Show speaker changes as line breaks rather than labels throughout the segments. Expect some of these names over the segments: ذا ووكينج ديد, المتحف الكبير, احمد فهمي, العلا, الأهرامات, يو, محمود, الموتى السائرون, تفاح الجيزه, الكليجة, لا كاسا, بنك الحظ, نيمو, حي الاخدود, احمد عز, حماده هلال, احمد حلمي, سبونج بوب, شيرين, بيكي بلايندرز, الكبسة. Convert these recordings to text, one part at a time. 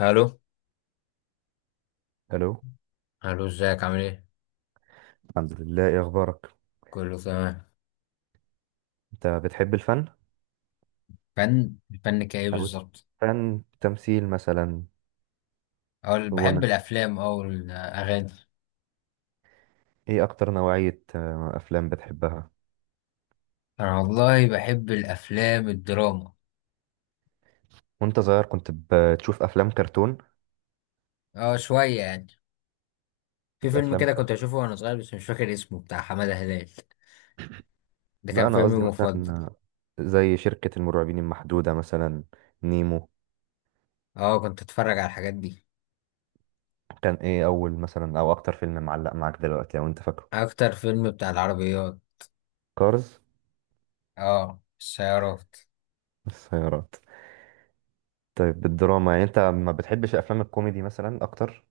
الو.
الو.
الو، ازيك عامل ايه؟
الحمد لله، ايه اخبارك؟
كله تمام.
انت بتحب الفن؟
الفن كايه
او
بالظبط؟
فن تمثيل مثلا.
اقول
غنى.
بحب الافلام او الاغاني.
ايه اكتر نوعية افلام بتحبها؟
انا والله بحب الافلام الدراما.
وانت صغير كنت بتشوف افلام كرتون؟
اه، شويه يعني. في فيلم
افلام
كده كنت
كرتون.
اشوفه وانا صغير، بس مش فاكر اسمه، بتاع حماده هلال. ده
لا
كان
انا
فيلمي
قصدي مثلا،
المفضل.
زي شركة المرعبين المحدودة مثلا. نيمو.
اه، كنت اتفرج على الحاجات دي.
كان ايه اول مثلا او اكتر فيلم معلق معاك دلوقتي لو انت فاكره؟
اكتر فيلم بتاع العربيات.
كارز.
اه، السيارات.
السيارات. طيب، بالدراما يعني انت ما بتحبش افلام الكوميدي مثلا اكتر؟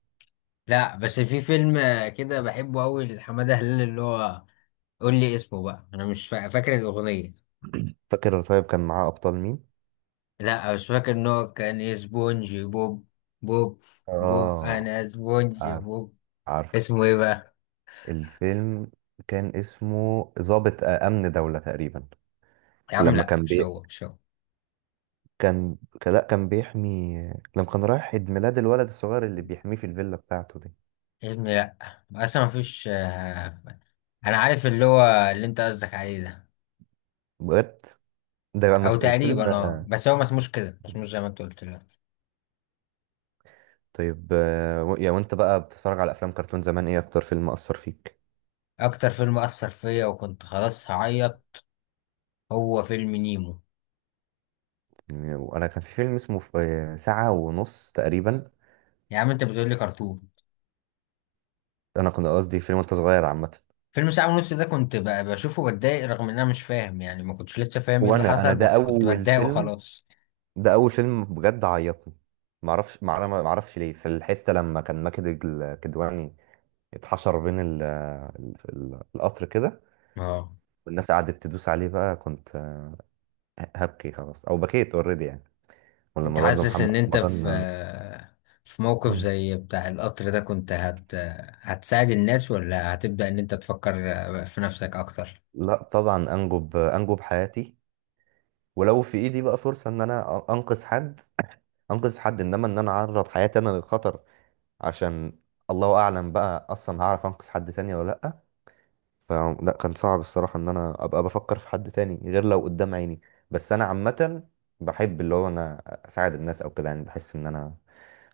لا، بس في فيلم كده بحبه قوي لحماده هلال، اللي هو قول لي اسمه بقى، انا مش فاكر الاغنيه.
فاكر؟ طيب كان معاه ابطال مين؟
لا مش فاكر ان هو كان ايه، سبونج بوب. بوب. بوب،
اه.
انا سبونج بوب.
عارفه.
اسمه ايه بقى؟
الفيلم كان اسمه ضابط أمن دولة تقريبا.
يا عم
لما
لا،
كان
مش
بي...
هو مش هو.
كان لا كان بيحمي. لما كان رايح عيد ميلاد الولد الصغير اللي بيحميه في الفيلا بتاعته دي.
يا ابني لا. اصلا مفيش. انا عارف اللي هو، اللي انت قصدك عليه ده.
بجد.
او
فيلم.
تقريبا، اه، بس هو ما اسموش كده، ما اسموش زي ما انت قلت دلوقتي.
طيب، آه، و... يا وانت بقى بتتفرج على افلام كرتون زمان، ايه اكتر فيلم اثر فيك؟
اكتر فيلم اثر فيا وكنت خلاص هعيط هو فيلم نيمو.
يعني وانا كان في فيلم اسمه ساعة ونص تقريبا.
يا عم انت بتقول لي كرتون.
انا كنت قصدي فيلم وانت صغير عامة.
فيلم ساعة ونص ده كنت بشوفه بتضايق، رغم ان انا مش فاهم يعني، ما كنتش لسه فاهم ايه اللي
وانا
حصل،
ده
بس كنت
اول
بتضايق
فيلم.
وخلاص.
ده اول فيلم بجد عيطني. معرفش ليه، في الحته لما كان ماجد الكدواني اتحشر بين ال القطر كده،
اه.
والناس قعدت تدوس عليه بقى، كنت هبكي خلاص، او بكيت اوريدي يعني.
انت
ولما برضه
حاسس
محمد
ان انت في
رمضان.
في موقف
مم.
زي بتاع القطر ده كنت هتساعد الناس، ولا هتبدأ ان انت تفكر في نفسك اكتر؟
لا طبعا، انجب انجب حياتي. ولو في ايدي بقى فرصه ان انا انقذ حد، انقذ حد. انما ان انا اعرض حياتي انا للخطر عشان... الله اعلم بقى اصلا هعرف انقذ حد تاني ولا لا. ف... لا كان صعب الصراحة ان انا ابقى بفكر في حد تاني غير لو قدام عيني. بس انا عامة بحب اللي هو انا اساعد الناس او كده يعني، بحس ان انا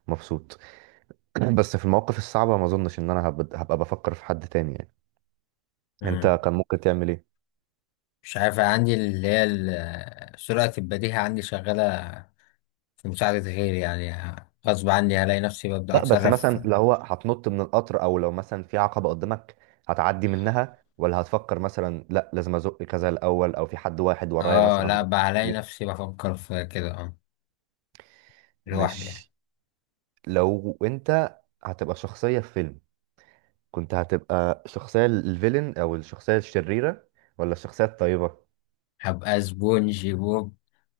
مبسوط. بس في المواقف الصعبة ما اظنش ان انا هبقى بفكر في حد تاني يعني. انت
مم.
كان ممكن تعمل ايه؟
مش عارف، عندي اللي هي سرعة البديهة عندي شغالة في مساعدة غيري يعني، غصب عني هلاقي نفسي ببدأ
لا بس
اتصرف.
مثلا لو هو هتنط من القطر، او لو مثلا في عقبة قدامك، هتعدي منها ولا هتفكر مثلا لا لازم ازق كذا الاول، او في حد واحد ورايا
اه،
مثلا.
لا بقى هلاقي
كتير.
نفسي بفكر في كده، اه، لوحدي يعني.
مش لو انت هتبقى شخصية في فيلم، كنت هتبقى الشخصية الفيلن أو الشخصية الشريرة، ولا الشخصية الطيبة؟
هبقى سبونج بوب.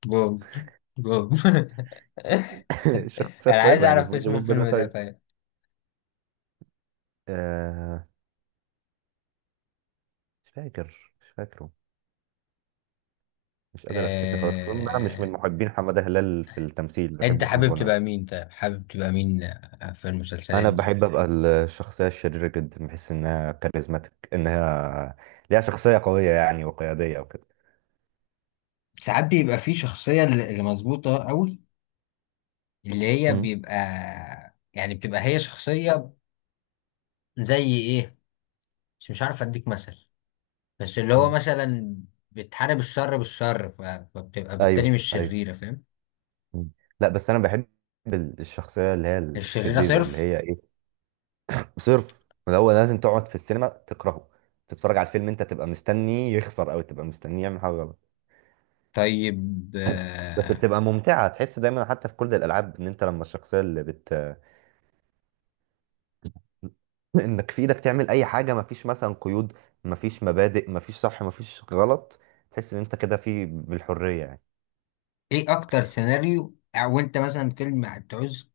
بوب. بوب.
الشخصية
انا عايز
الطيبة يعني
اعرف
سبونج
اسم
بوب ده
الفيلم ده
طيب.
طيب.
آه. مش فاكر مش فاكره. مش قادر أفتكر خلاص، خصوصا إن أنا مش
آه...
من محبين حمادة هلال في التمثيل،
انت
بحبه في
حابب
الغنى.
تبقى مين، طيب حابب تبقى مين، في المسلسلات
أنا
دي؟
بحب أبقى الشخصية الشريرة جدا، بحس إنها كاريزماتيك، إنها ليها شخصية قوية يعني وقيادية وكده.
ساعات بيبقى في شخصية اللي مظبوطة قوي، اللي هي
مم.
بيبقى يعني بتبقى هي شخصية، زي ايه، مش عارف اديك مثل، بس اللي هو
مم.
مثلا بتحارب الشر بالشر، فبتبقى بالتالي
أيوه
مش
أيوه.
شريرة، فاهم؟
مم. لا بس أنا بحب الشخصية اللي هي
الشريرة
الشريرة، اللي
صرف.
هي صرف. هو لازم تقعد في السينما تكرهه، تتفرج على الفيلم انت تبقى مستني يخسر او تبقى مستني يعمل حاجه غلط.
طيب.
بس بتبقى ممتعه، تحس دايما حتى في كل الالعاب ان انت لما الشخصيه اللي بت انك في ايدك تعمل اي حاجه، مفيش مثلا قيود، مفيش مبادئ، مفيش صح مفيش غلط. تحس ان انت كده في بالحريه يعني.
ايه اكتر سيناريو، او انت مثلا فيلم هتعوز،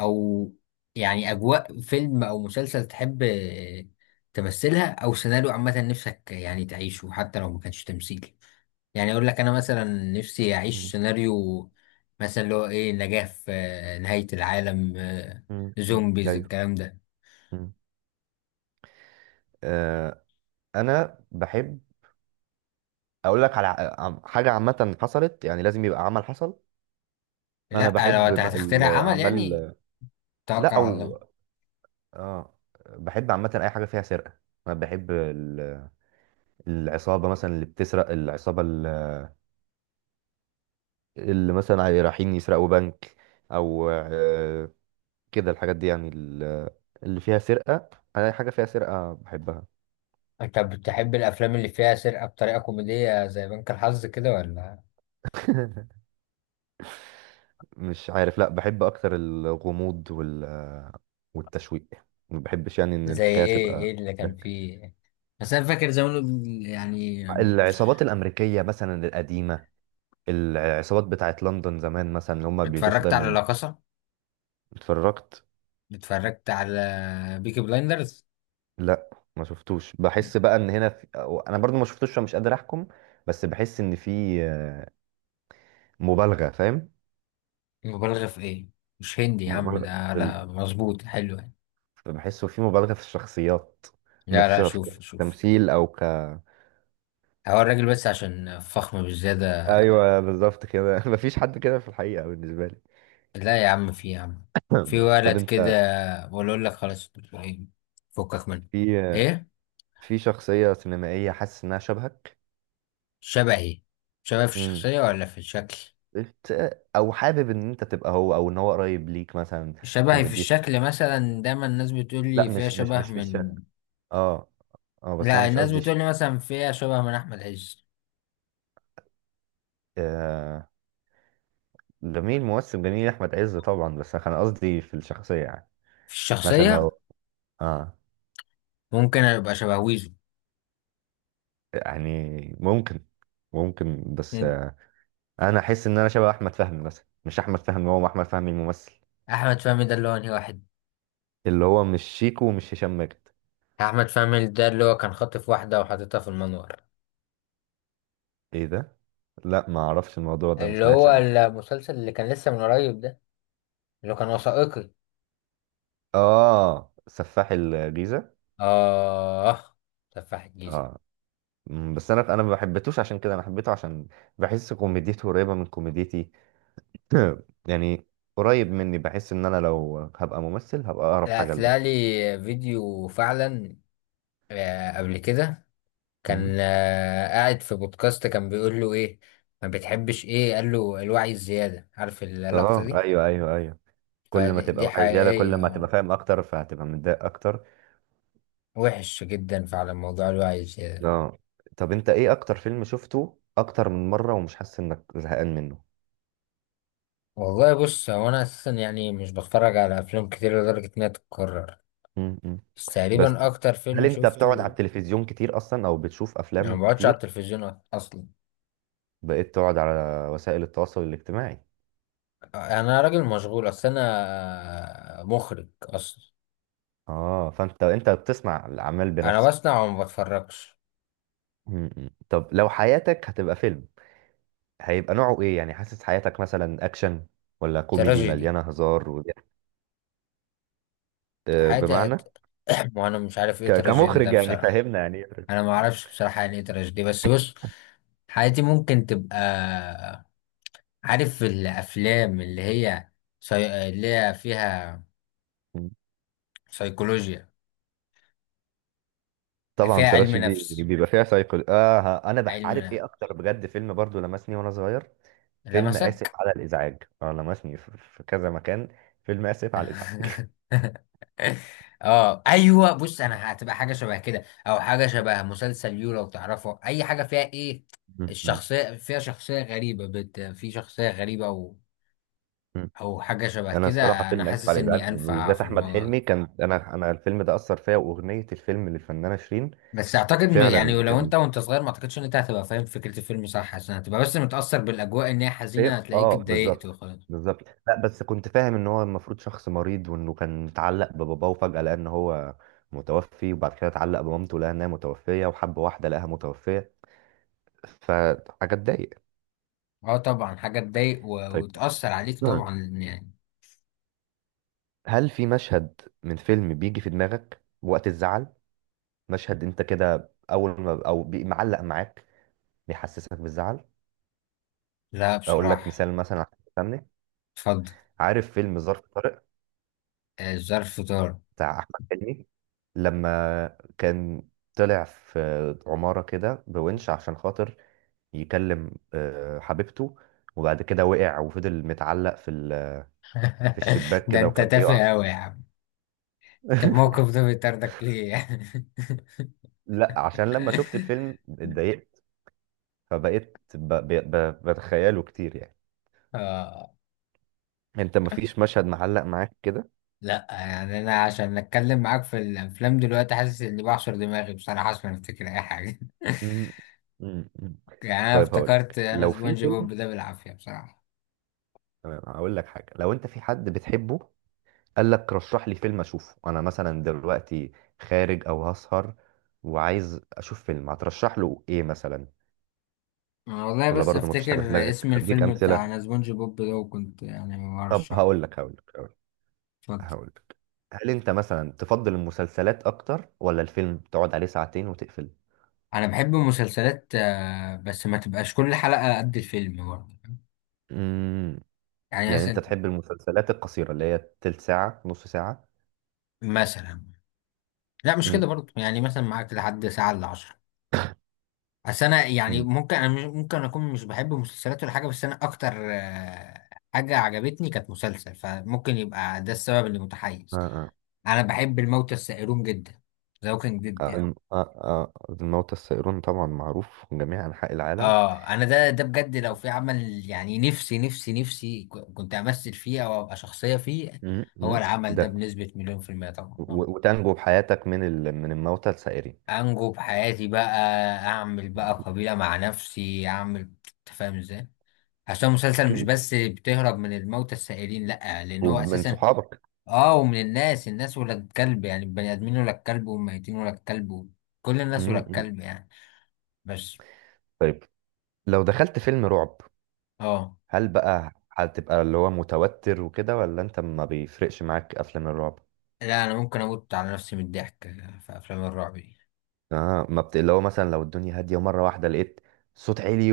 او يعني اجواء فيلم او مسلسل تحب تمثلها، او سيناريو عامه نفسك يعني تعيشه حتى لو ما كانش تمثيل؟ يعني اقول لك انا مثلا نفسي اعيش
مم.
سيناريو مثلا اللي هو ايه، نجاة في نهاية العالم،
مم. مم.
زومبيز
ايوه.
الكلام ده.
مم. آه. انا بحب اقول لك على حاجه عامه حصلت يعني، لازم يبقى عمل حصل. انا
لا لو
بحب
هتخترع عمل يعني
الاعمال.
توكل
لا
على الله.
او اه. بحب عامة أي حاجة فيها سرقة. أنا بحب العصابة مثلا اللي بتسرق، العصابة اللي مثلا رايحين يسرقوا بنك، أو كده الحاجات دي يعني، اللي فيها سرقة. أنا أي حاجة فيها سرقة بحبها.
انت بتحب الافلام اللي فيها سرقة بطريقة كوميدية زي بنك الحظ كده ولا؟
مش عارف، لا بحب أكتر الغموض والتشويق. ما بحبش يعني إن
زي
الحكاية
ايه
تبقى
ايه اللي كان
ده.
فيه؟ بس انا فاكر زمان يعني،
العصابات الأمريكية مثلا القديمة، العصابات بتاعت لندن زمان مثلا اللي هما بيلبسوا
اتفرجت على
دايما.
لا كاسا،
اتفرجت.
اتفرجت على بيكي بلايندرز.
لا ما شفتوش، بحس بقى ان هنا في... انا برضو ما شفتوش فمش قادر احكم. بس بحس ان في مبالغه، فاهم؟
مبالغة في ايه؟ مش هندي يا عم
مبالغه
ده،
في ال...
لا مظبوط حلو يعني.
بحسه في مبالغه في الشخصيات
لا لا،
نفسها في
شوف شوف.
التمثيل او ك
هو الراجل بس عشان فخم بالزيادة.
ايوه بالظبط كده. مفيش حد كده في الحقيقه بالنسبه لي.
لا يا عم، في يا عم، في
ماشي. طب
ولد كده.
انت،
بقول اقول لك خلاص، فكك منه.
في
ايه؟
في شخصيه سينمائيه حاسس انها شبهك؟
شبهي؟ شبه في
امم
الشخصية ولا في الشكل؟
بت... او حابب ان انت تبقى هو، او ان هو قريب ليك مثلا؟
شبهي في
كوميدي.
الشكل مثلا، دايما الناس بتقول
لا
لي فيها
مش مش
شبه
مش في
من.
الشارع. اه. اه بس انا
لا
مش
الناس
قصدي.
بتقول لي مثلا فيها شبه من احمد عز.
آه. جميل، ممثل جميل احمد عز طبعا، بس انا قصدي في الشخصيه يعني.
في
مثلا
الشخصيه
لو... اه.
ممكن ابقى شبه ويزو.
يعني ممكن. ممكن بس
مم.
انا احس ان انا شبه احمد فهمي مثلا، مش احمد فهمي، هو احمد فهمي الممثل،
احمد فهمي ده اللي هو انهي واحد؟
اللي هو مش شيكو ومش هشام ماجد.
احمد فهمي ده اللي هو كان خاطف واحده وحاططها في المنور،
ايه ده؟ لا ما اعرفش الموضوع ده، ما
اللي
سمعتش
هو
عنه.
المسلسل اللي كان لسه من قريب ده، اللي هو كان وثائقي.
اه سفاح الجيزه.
اه، تفاح الجيزه.
اه. بس انا ما حبيتوش عشان كده. انا حبيته عشان بحس كوميديته قريبه من كوميديتي. يعني قريب مني، بحس ان انا لو هبقى ممثل هبقى اقرب
لا،
حاجه
طلع
لده.
لي فيديو فعلا قبل كده.
مم.
كان قاعد في بودكاست، كان بيقول له: ايه ما بتحبش؟ ايه قال له؟ الوعي الزياده، عارف اللقطه
اه
دي؟
ايوه ايوه ايوه. كل ما
فدي
تبقى
دي
واعي زياده، كل
حقيقية.
ما هتبقى فاهم اكتر فهتبقى متضايق اكتر.
وحش جدا فعلا موضوع الوعي زيادة.
اه. طب انت، ايه اكتر فيلم شفته اكتر من مره ومش حاسس انك زهقان منه؟
والله بص، هو أنا أساسا يعني مش بتفرج على أفلام كتير لدرجة إنها تتكرر،
مم. مم.
بس تقريبا
بس.
أكتر
هل
فيلم
انت بتقعد على
شفته.
التلفزيون كتير اصلا، او بتشوف
يعني
افلام
ما بقعدش على
كتير؟
التلفزيون أصلا.
بقيت تقعد على وسائل التواصل الاجتماعي.
أنا راجل مشغول، أصل أنا مخرج أصلا.
اه، فانت انت بتسمع الاعمال
أنا
بنفسك.
بصنع وما بتفرجش.
مم. مم. طب لو حياتك هتبقى فيلم، هيبقى نوعه ايه يعني؟ حاسس حياتك مثلا اكشن، ولا كوميدي
تراجيدي.
مليانه هزار وضحك؟
حاجة
بمعنى.
وأنا مش عارف إيه تراجيدي ده
كمخرج يعني
بصراحة.
فاهمنا يعني.
أنا ما أعرفش بصراحة يعني إيه تراجيدي، بس بص، حياتي ممكن تبقى، عارف الأفلام اللي هي اللي هي فيها
مم.
سيكولوجيا،
طبعا
فيها علم
تراشي دي،
نفس.
بيبقى فيها سايكل. اه ها، انا
علم
عارف ايه
نفس.
اكتر بجد فيلم برضو لمسني وانا صغير؟ فيلم اسف
لمسك؟
على الازعاج. اه لمسني في كذا مكان. فيلم اسف على الازعاج.
اه ايوه، بص انا هتبقى حاجه شبه كده، او حاجه شبه مسلسل يو، لو تعرفه، اي حاجه فيها ايه،
م- م-
الشخصيه فيها شخصيه غريبه، في شخصيه غريبه
م.
او حاجه شبه
انا الصراحه
كده. انا
فيلم اسف
حاسس
على
اني
الازعاج،
انفع
وبالذات
في
احمد
الموضوع
حلمي.
ده.
كان انا الفيلم ده اثر فيا، واغنيه الفيلم للفنانه شيرين.
بس اعتقد، يعني
فعلا
لو
كان...
انت وانت صغير، ما اعتقدش ان انت هتبقى فاهم فكرة الفيلم صح، عشان هتبقى بس متأثر بالاجواء ان هي حزينة،
ايه،
هتلاقيك اتضايقت
بالظبط.
وخلاص.
بالظبط بالظبط. لا بس كنت فاهم ان هو المفروض شخص مريض، وانه كان متعلق بباباه وفجأة لقى ان هو متوفي، وبعد كده اتعلق بمامته لقى انها متوفية، وحب واحدة لقاها متوفية. فحاجة تضايق.
اه طبعا، حاجة تضايق
طيب.
وتأثر عليك
نعم.
طبعا يعني.
هل في مشهد من فيلم بيجي في دماغك وقت الزعل؟ مشهد انت كده اول ما معلق معاك بيحسسك بالزعل؟
لا
اقول لك
بصراحة.
مثال مثلا عشان تفهمني.
اتفضل.
عارف فيلم ظرف طارق
ظرف طار.
بتاع احمد حلمي؟ لما كان طلع في عماره كده بونش عشان خاطر يكلم حبيبته، وبعد كده وقع وفضل متعلق في في الشباك
ده
كده
انت
وكان
تافه
بيقع.
قوي يا عم. طب الموقف ده بيطردك ليه يعني؟
لا عشان لما شفت الفيلم اتضايقت، فبقيت بتخيله كتير يعني.
آه
انت مفيش مشهد معلق معاك كده؟
لا، يعني انا عشان اتكلم معاك في الافلام دلوقتي حاسس اني بعصر دماغي بصراحة عشان افتكر اي حاجة.
مم. مم. مم.
يعني انا
طيب هقول
افتكرت
لك.
انا
لو في
سبونج
فيلم...
بوب ده بالعافية بصراحة.
تمام هقول لك حاجه، لو انت في حد بتحبه قال لك رشح لي فيلم اشوفه، انا مثلا دلوقتي خارج او هسهر وعايز اشوف فيلم، هترشح له ايه مثلا؟
انا والله
ولا
بس
برضه مفيش حاجه في
افتكر
دماغك؟
اسم
اديك
الفيلم بتاع
امثله.
انا سبونج بوب ده، وكنت يعني
طب
برشحه.
هقول لك هقول لك
اتفضل.
هقول لك هل انت مثلا تفضل المسلسلات اكتر، ولا الفيلم تقعد عليه ساعتين وتقفل؟
انا بحب المسلسلات، بس ما تبقاش كل حلقة قد الفيلم برضه.
امم
يعني
يعني انت
مثلا.
تحب المسلسلات القصيره اللي هي تلت ساعه نص ساعه؟
مثلا. لا مش
امم.
كده برضه، يعني مثلا معاك لحد ساعة الا عشرة. بس انا يعني
امم.
ممكن انا ممكن اكون مش بحب مسلسلات ولا حاجة، بس انا اكتر حاجة عجبتني كانت مسلسل، فممكن يبقى ده السبب اللي
آه
متحيز.
آه.
انا بحب الموتى السائرون جدا، ذا ووكينج ديد يعني.
الموتى السائرون طبعا معروف في جميع أنحاء العالم.
اه، انا ده بجد لو في عمل يعني، نفسي نفسي نفسي كنت امثل فيه او ابقى شخصية فيه.
امم.
هو
أمم.
العمل ده
ده.
بنسبة مليون في المية طبعا. اه
وتنجو بحياتك من من الموتى السائرين.
انجو بحياتي بقى، اعمل بقى قبيلة مع نفسي، اعمل انت فاهم ازاي؟ عشان المسلسل مش
اكيد،
بس بتهرب من الموتى السائرين، لا، لان هو
ومن
اساسا
صحابك.
اه، ومن الناس، الناس ولا الكلب يعني، البني ادمين ولا الكلب، والميتين ولا الكلب، كل الناس ولا
م.
الكلب يعني. بس.
طيب، لو دخلت فيلم رعب،
اه.
هل بقى هتبقى اللي هو متوتر وكده، ولا انت ما بيفرقش معاك افلام الرعب؟
لا انا ممكن اموت على نفسي من الضحك في افلام الرعب دي.
اه ما بت... اللي هو مثلا لو الدنيا هاديه ومره واحده لقيت صوت عالي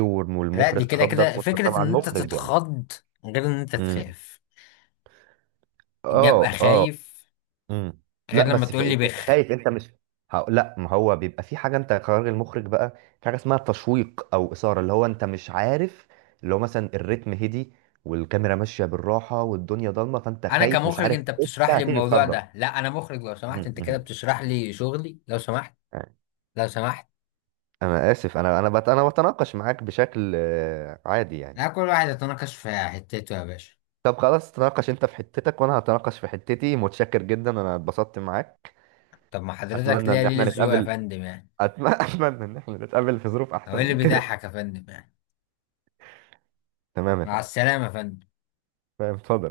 لا دي
والمخرج
كده
خضك،
كده
وانت
فكرة
طبعا
ان انت
مخرج يعني.
تتخض غير ان انت
امم.
تخاف. إني ابقى
اه اه.
خايف
امم.
غير
لا
لما
بس
تقول
يعني
لي
انت
بخ.
خايف، انت مش... لا ما هو بيبقى في حاجه، انت قرار المخرج بقى، في حاجه اسمها تشويق او اثاره اللي هو انت مش عارف. اللي هو مثلا الريتم هدي والكاميرا ماشيه بالراحه والدنيا ضلمه، فانت
انا
خايف مش
كمخرج،
عارف
انت
إيه، انت
بتشرح لي
هتيجي
الموضوع
تخضم.
ده؟ لا انا مخرج لو سمحت، انت كده
امم.
بتشرح لي شغلي لو سمحت. لو سمحت.
انا اسف، انا بتناقش معاك بشكل عادي يعني.
لا كل واحد يتناقش في حتته يا باشا.
طب خلاص، تناقش انت في حتتك وانا هتناقش في حتتي. متشكر جدا، انا اتبسطت معاك.
طب ما حضرتك
اتمنى
ليا
ان احنا
ليلة ذوق يا
نتقابل.
فندم يعني.
اتمنى ان احنا نتقابل في ظروف
او
احسن
ايه اللي
من كده.
بيضحك يا فندم يعني؟
تمام يا
مع
فندم.
السلامة يا فندم.
تمام اتفضل.